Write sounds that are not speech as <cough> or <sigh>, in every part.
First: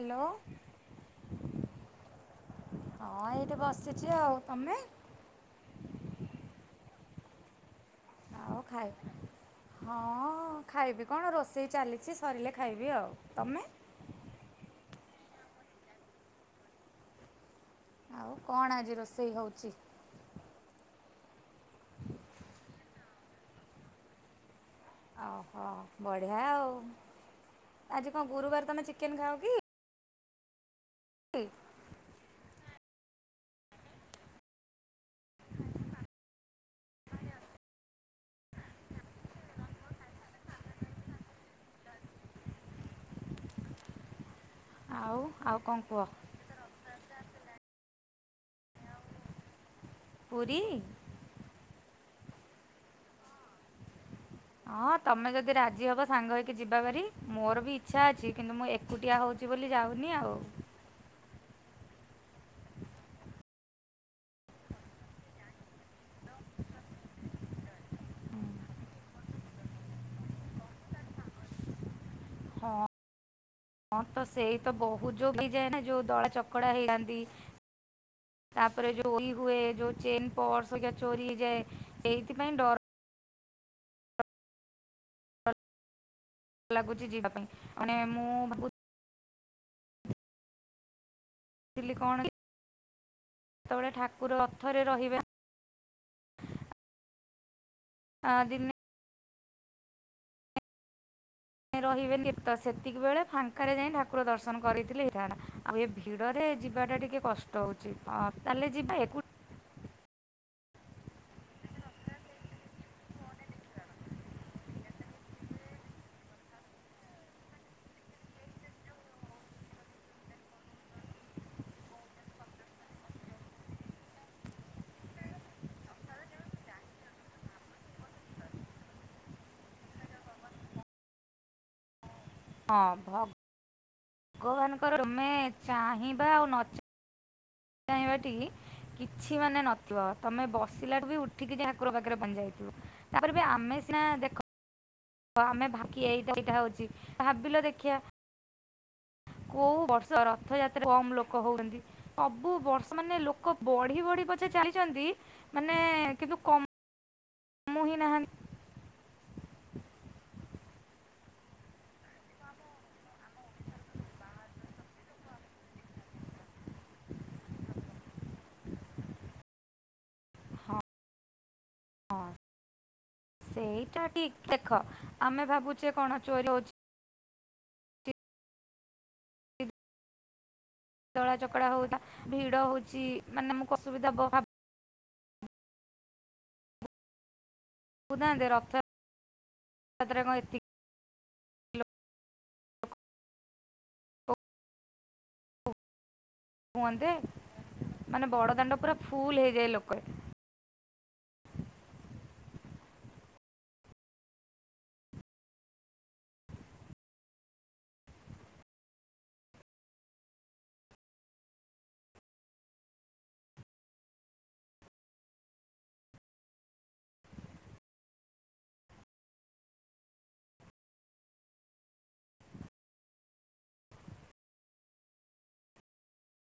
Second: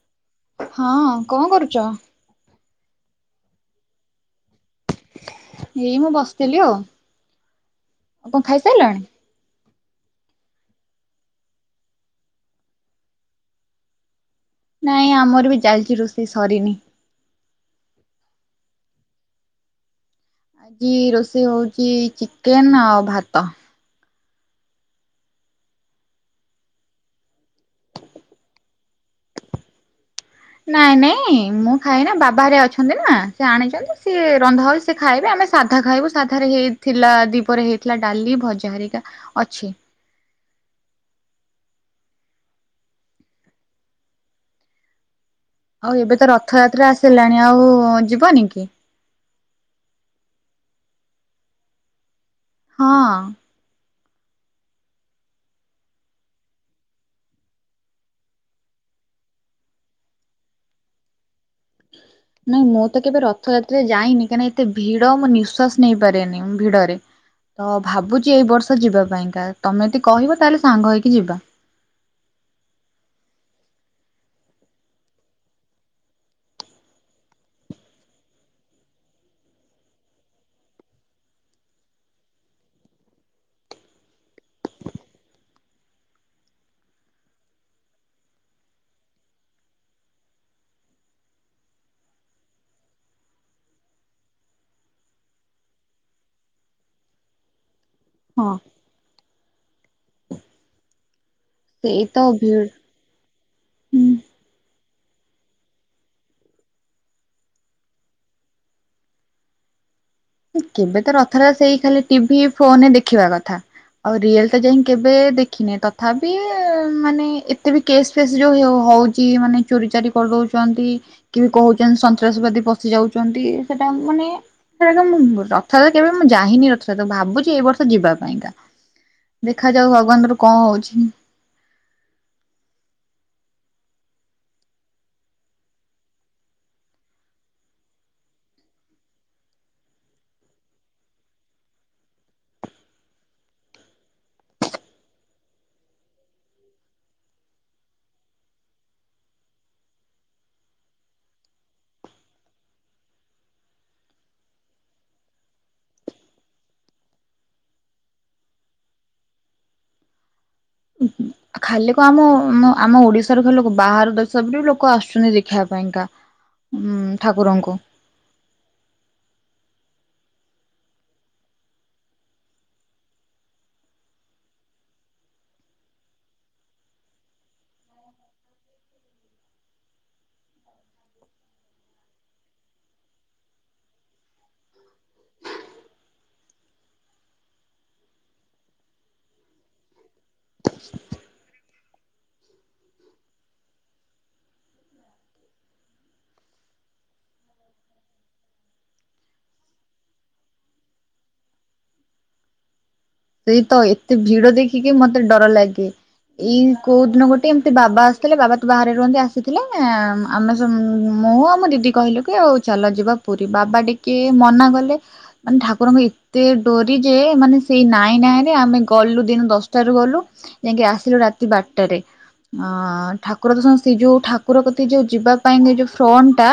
Hello. ହଁ କଣ କରୁଛ? ହଁ ଏଇଠି ବସିଛି ଆଉ। ତମେ? ଏଇ ମୁଁ ବସିଥିଲି ଆଉ। କଣ ଆଉ ଖାଇସାରିଲାଣି? ଖାାଇ ହଁ ଖାଇବି କଣ ରୋଷେଇ ଚାଲିଛି ସରିଲେ ଖାଇବି ଆଉ ତମେ। ନାଇଁ ଆମର ବି ଚାଲିଛି ରୋଷେଇ ସରିନି। ଆଉ କଣ ଆଜି ରୋଷେଇ ହଉଛି? ଆଜି ରୋଷେଇ ହଉଛି ଚିକେନ ଆଉ ଭାତ। ଓହୋ ବଢିଆ ଆଉ ଆଜି କଣ ଗୁରୁବାର ତମେ ଚିକେନ ଖାଉ କି? ନାଇଁ ନାଇଁ ମୁଁ ଖାଇନା ବାବାରେ ହରିକା ଅଛନ୍ତି ନାଁ ସେ ଆଣିଛନ୍ତି ସିଏ ରନ୍ଧା ହୋଇ ସେ ଖାଇବେ ଆମେ ସାଧା ଖାଇବୁ ସାଧାରେ ହେଇ ଥିଲା ଦିପହରେ ହେଇଥିଲା ଡାଲି ଭଜା ହରିକା ଅଛି। ଆଉ ଆଉ। କଣ ଆଉ କୁହ? ଏବେ ତ ରଥଯାତ୍ରା ଆସିଲାଣି ଆଉ ଯିବନି କି? ପୁରୀ। ହଁ। ହଁ ତମେ ଯଦି ରାଜି ହବ ସାଙ୍ଗ ହେଇକି ଯିବା ଭାରି ମୋର ବି ଇଚ୍ଛା ଅଛି କିନ୍ତୁ ମୁଁ ଏ ଏକୁଟିଆ ହଉଛି ବୋଲି ଯାଉନି ଆଉ। <inaudible> ନାଇଁ ମୁଁ ତ କେବେ ରଥଯାତ୍ରାରେ ଯାଇନି କାହିଁକି ଏତେ ଭିଡ ମୁଁ ନିଃଶ୍ୱାସ ନେଇ ପାରେନି ଭିଡରେ। ତ ଭାବୁଛି ଏଇ ବର୍ଷ ଯିବା ପାଇଁକା ତମେ ଯଦି କହିବ ତାହେଲେ ସାଙ୍ଗ ହେଇକି ଯିବା। ହଁ। ହଁ ତ ସେଇ ତ ବହୁତ ଯୋଉ ହେଇଯାଏ ନା ଯୋଉ ଦଳ ଚକଡା ହେଇଯାନ୍ତି। ତାପରେ ଯୋଉ ଇ ହୁଏ ଯୋଉ ଚେନ ପର୍ସ୍ ଚୋରି ହେଇଯାଏ। ଏଇଥିପ ପାଇଁଁ ଡର। ଲାଗୁଛି ଯିବା ପାଇଁ ମାନେ ମୁଁ ଭାବୁ କଣ <unintelligible> ସେତେବେଳେ ଠାକୁର ଅଥରେ ରହିବା ଆଁ ହଁ। ଦିନେ। ସେଇ ତ ରହିବେନିତ ଭିଡ ସେ ସେତିକ ବେଳେ ଫାଙ୍କାରେ ଯାଇଁ ଠାକୁର ହୁଁ ଦର୍ଶନ କରିଥିଲେ ହେଇଥାଆନ୍ତା ଆଉ ଏ ଭିଡ଼ରେ ଯିବାଟା ଟିକେ କଷ୍ଟ। ହଉଚି ତାହେଲେ ଯିବେ ଏକୁ କେବେ ତ ରଥରେ ସେଇ ଖାଲି ଟିଭି ଫୋନରେ ଦେଖିବା କଥା। ଆଉ ରିଏଲ୍ ତ ଯାଇ କେବେ ଦେଖିନେ ତଥାବି। ମାନେ ଏତେ ବି କେସ୍ ଫେସ୍ ଯୋଉ ହଉଛି ମାନେ ଚୋରି ଚାର କରିଦଉଛନ୍ତି। କି କହୁଛନ୍ତି ସନ୍ତାସବାଦୀ ପଶି ଯାଉଛନ୍ତି ସେଟା ମାନେ। ମୁଁ ରଥଯାତ କେବେ ମୁଁ ଯାଇନି ରଥଯାତ ଭାବୁଛି ଏଇ ବର୍ଷ ଯିବା ପାଇଁକା। ଦେଖା ଯାଉ ଭଗବାନ ଦୟାରୁ କଣ ହଉଛି। ହଁ ଭଗ୍ ଭାଗବାନଙ୍କର ତୁମେ ଚାହିଁବା ଆଉ ନ <unintelligible> କିଛି ମାନେ ନଥିବ। ତମେ ବସିଲା ଠୁ ବି ଉଠିକି ଠାକୁର ପାଖରେ ପହଞ୍ଚି ଯାଇଥିବ। ତାପରେ ବି ଆମେ ସିନା ଦେଖ ଆମେ ଦ୍ଭାକି ଏଇଟା ଏଇଟା ହଉଛି। ଭାବିଲ ଦେଖିିବା କୋଉ ବର୍ଷ ରଥଯାତ୍ରା କମ୍ ଲୋକ ହଉଛନ୍ତି? ସବୁ ବର୍ଷ ମାନେ ଲୋକ ବଢି ବଢି ପଛେ ଚାଲିଛନ୍ତି, ମାନେ କିନ୍ତୁ କ କାମୁ ହିଁ ନାହାନ୍ତି। ଖାଲି କ ଆମ, ଆମ ଓଡିଶା ଓଡ଼ିଶାରୁ ଲୋକ, ବାହାର ଦେଶ ରୁ ବି ଲୋକ ଆସୁଛନ୍ତି ଦେଖିବା ପାଇଁକା ଉ ଠାକୁରଙ୍କୁ। ହଁ, ସେଇଟା ଠିକ। ଦେଖ ଆମେ ଭାବୁଛେ କଣ ଚୋର ହଉଛି। ଦଳା ଚକଡା ହଉଥାଏ। ଭିଡ ହଉଛି ମାନେ ଆମକୁ ଅସୁବିଧା <unintelligible> <inaudible> <unintelligible> ହୁଅନ୍ତେ। ମାନେ ବଡ଼ଦାଣ୍ଡ ପୁରା ଫୁଲ ହେଇଯାଏ ଲୋକରେ। ସେଇ ତ ଏତେ ଭିଡ ଦେଖିକି ମତେ ଡର ଲାଗେ। ଏଇ କୋଉ ଦିନ ଗୋଟେ ଏମିତି ବାବା ଆସିଥିଲେ। ବାବା ତ ବାହାରେ ରୁହନ୍ତି ଆସିଥିଲେ। ଆମେ ସମ, ମୁଁ ଆଉ ମୋ ଦିଦି କହିଲୁ କି ଆଉ ଚାଲ ଯିବା ପୁରୀ। ବାବା ଟିକେ ମନା କଲେ ମାନେ ଠାକୁରଙ୍କୁ ଏତେ ଡୋରି ଯେ ମାନେ ସେଇ ନାଇଁ ନାଇଁ ନାଇଁରେ ଆମେ ଗଲୁ। ଦିନ ଦଶଟାରୁ ଗଲୁ, ଯାଇକି ଆସିଲୁ ରାତି ବାରଟାରେ। ଅ ଠାକୁର ତ ସମସ୍ତେ ଯୋଉ ଠାକୁର କତି ଯୋଉ ଯିବା ପାଇଁ ଯୋଉ ଫ୍ରଣ୍ଟ ଟା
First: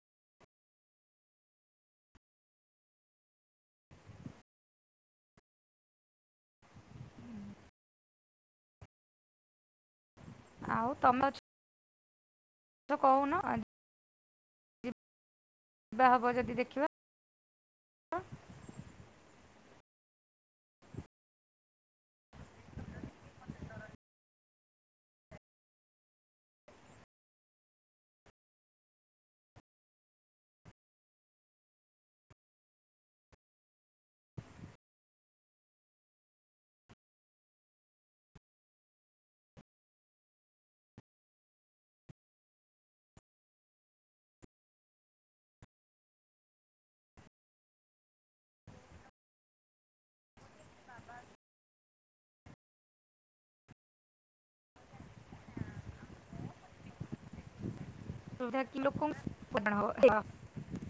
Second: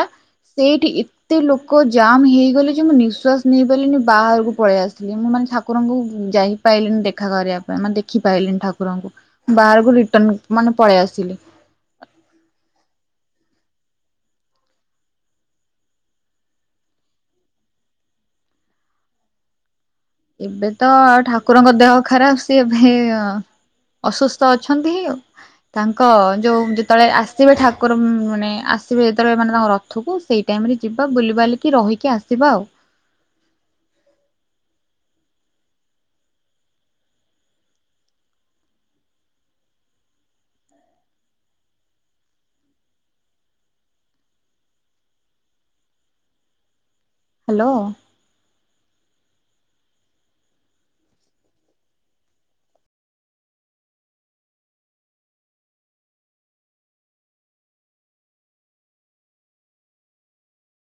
ସେଇଠି ଏ ଏତେ ଲୋକ ଜାମ୍ ହେଇଗଲେ ଯେ ମୁଁ ନିଃଶ୍ବାସ ନେଇପାରିଲିନ, ବାହାରକୁ ପଳେଇ ଆସିଲି। ମୁଁ ମାନେ ଠାକୁରଙ୍କୁ ଯାଇ ପାଇଲିନି ଦେଖା କରିବା ପାଇଁ। ମାନେ ଦେଖିପାଇଲିନି ଠାକୁରଙ୍କୁ। ବାହାରକୁ ରିଟର୍ଣ ମାନେ ପଳେଇ ଆସିଲି। ତ କହୁନ ଆ ଯିବା ହବ ଯଦି ଦେଖିବା। ଏବେ ତ ଠାକୁରଙ୍କ ଦେହ ଖରାପ। ସିଏ ଏବେ ଅସୁସ୍ଥ ଅଛନ୍ତିି ତାଙ୍କ ଯୋଉ ଯେତେବେଳେ ଆସିବେ ଠାକୁର ମାନେ ଆସିବେ ଯେତେବେଳେ ମାନେ ତାଙ୍କ ରଥ ରଥକୁ ସେଇ ଟାଇମ୍ ରେ ଯିବା ବୁଲିବାଲିକି ରହିକି ଆସିବା ଆଉ। ହ୍ୟାଲୋ। ବାବା <inaudible> କି ଲୋକ <unintelligible>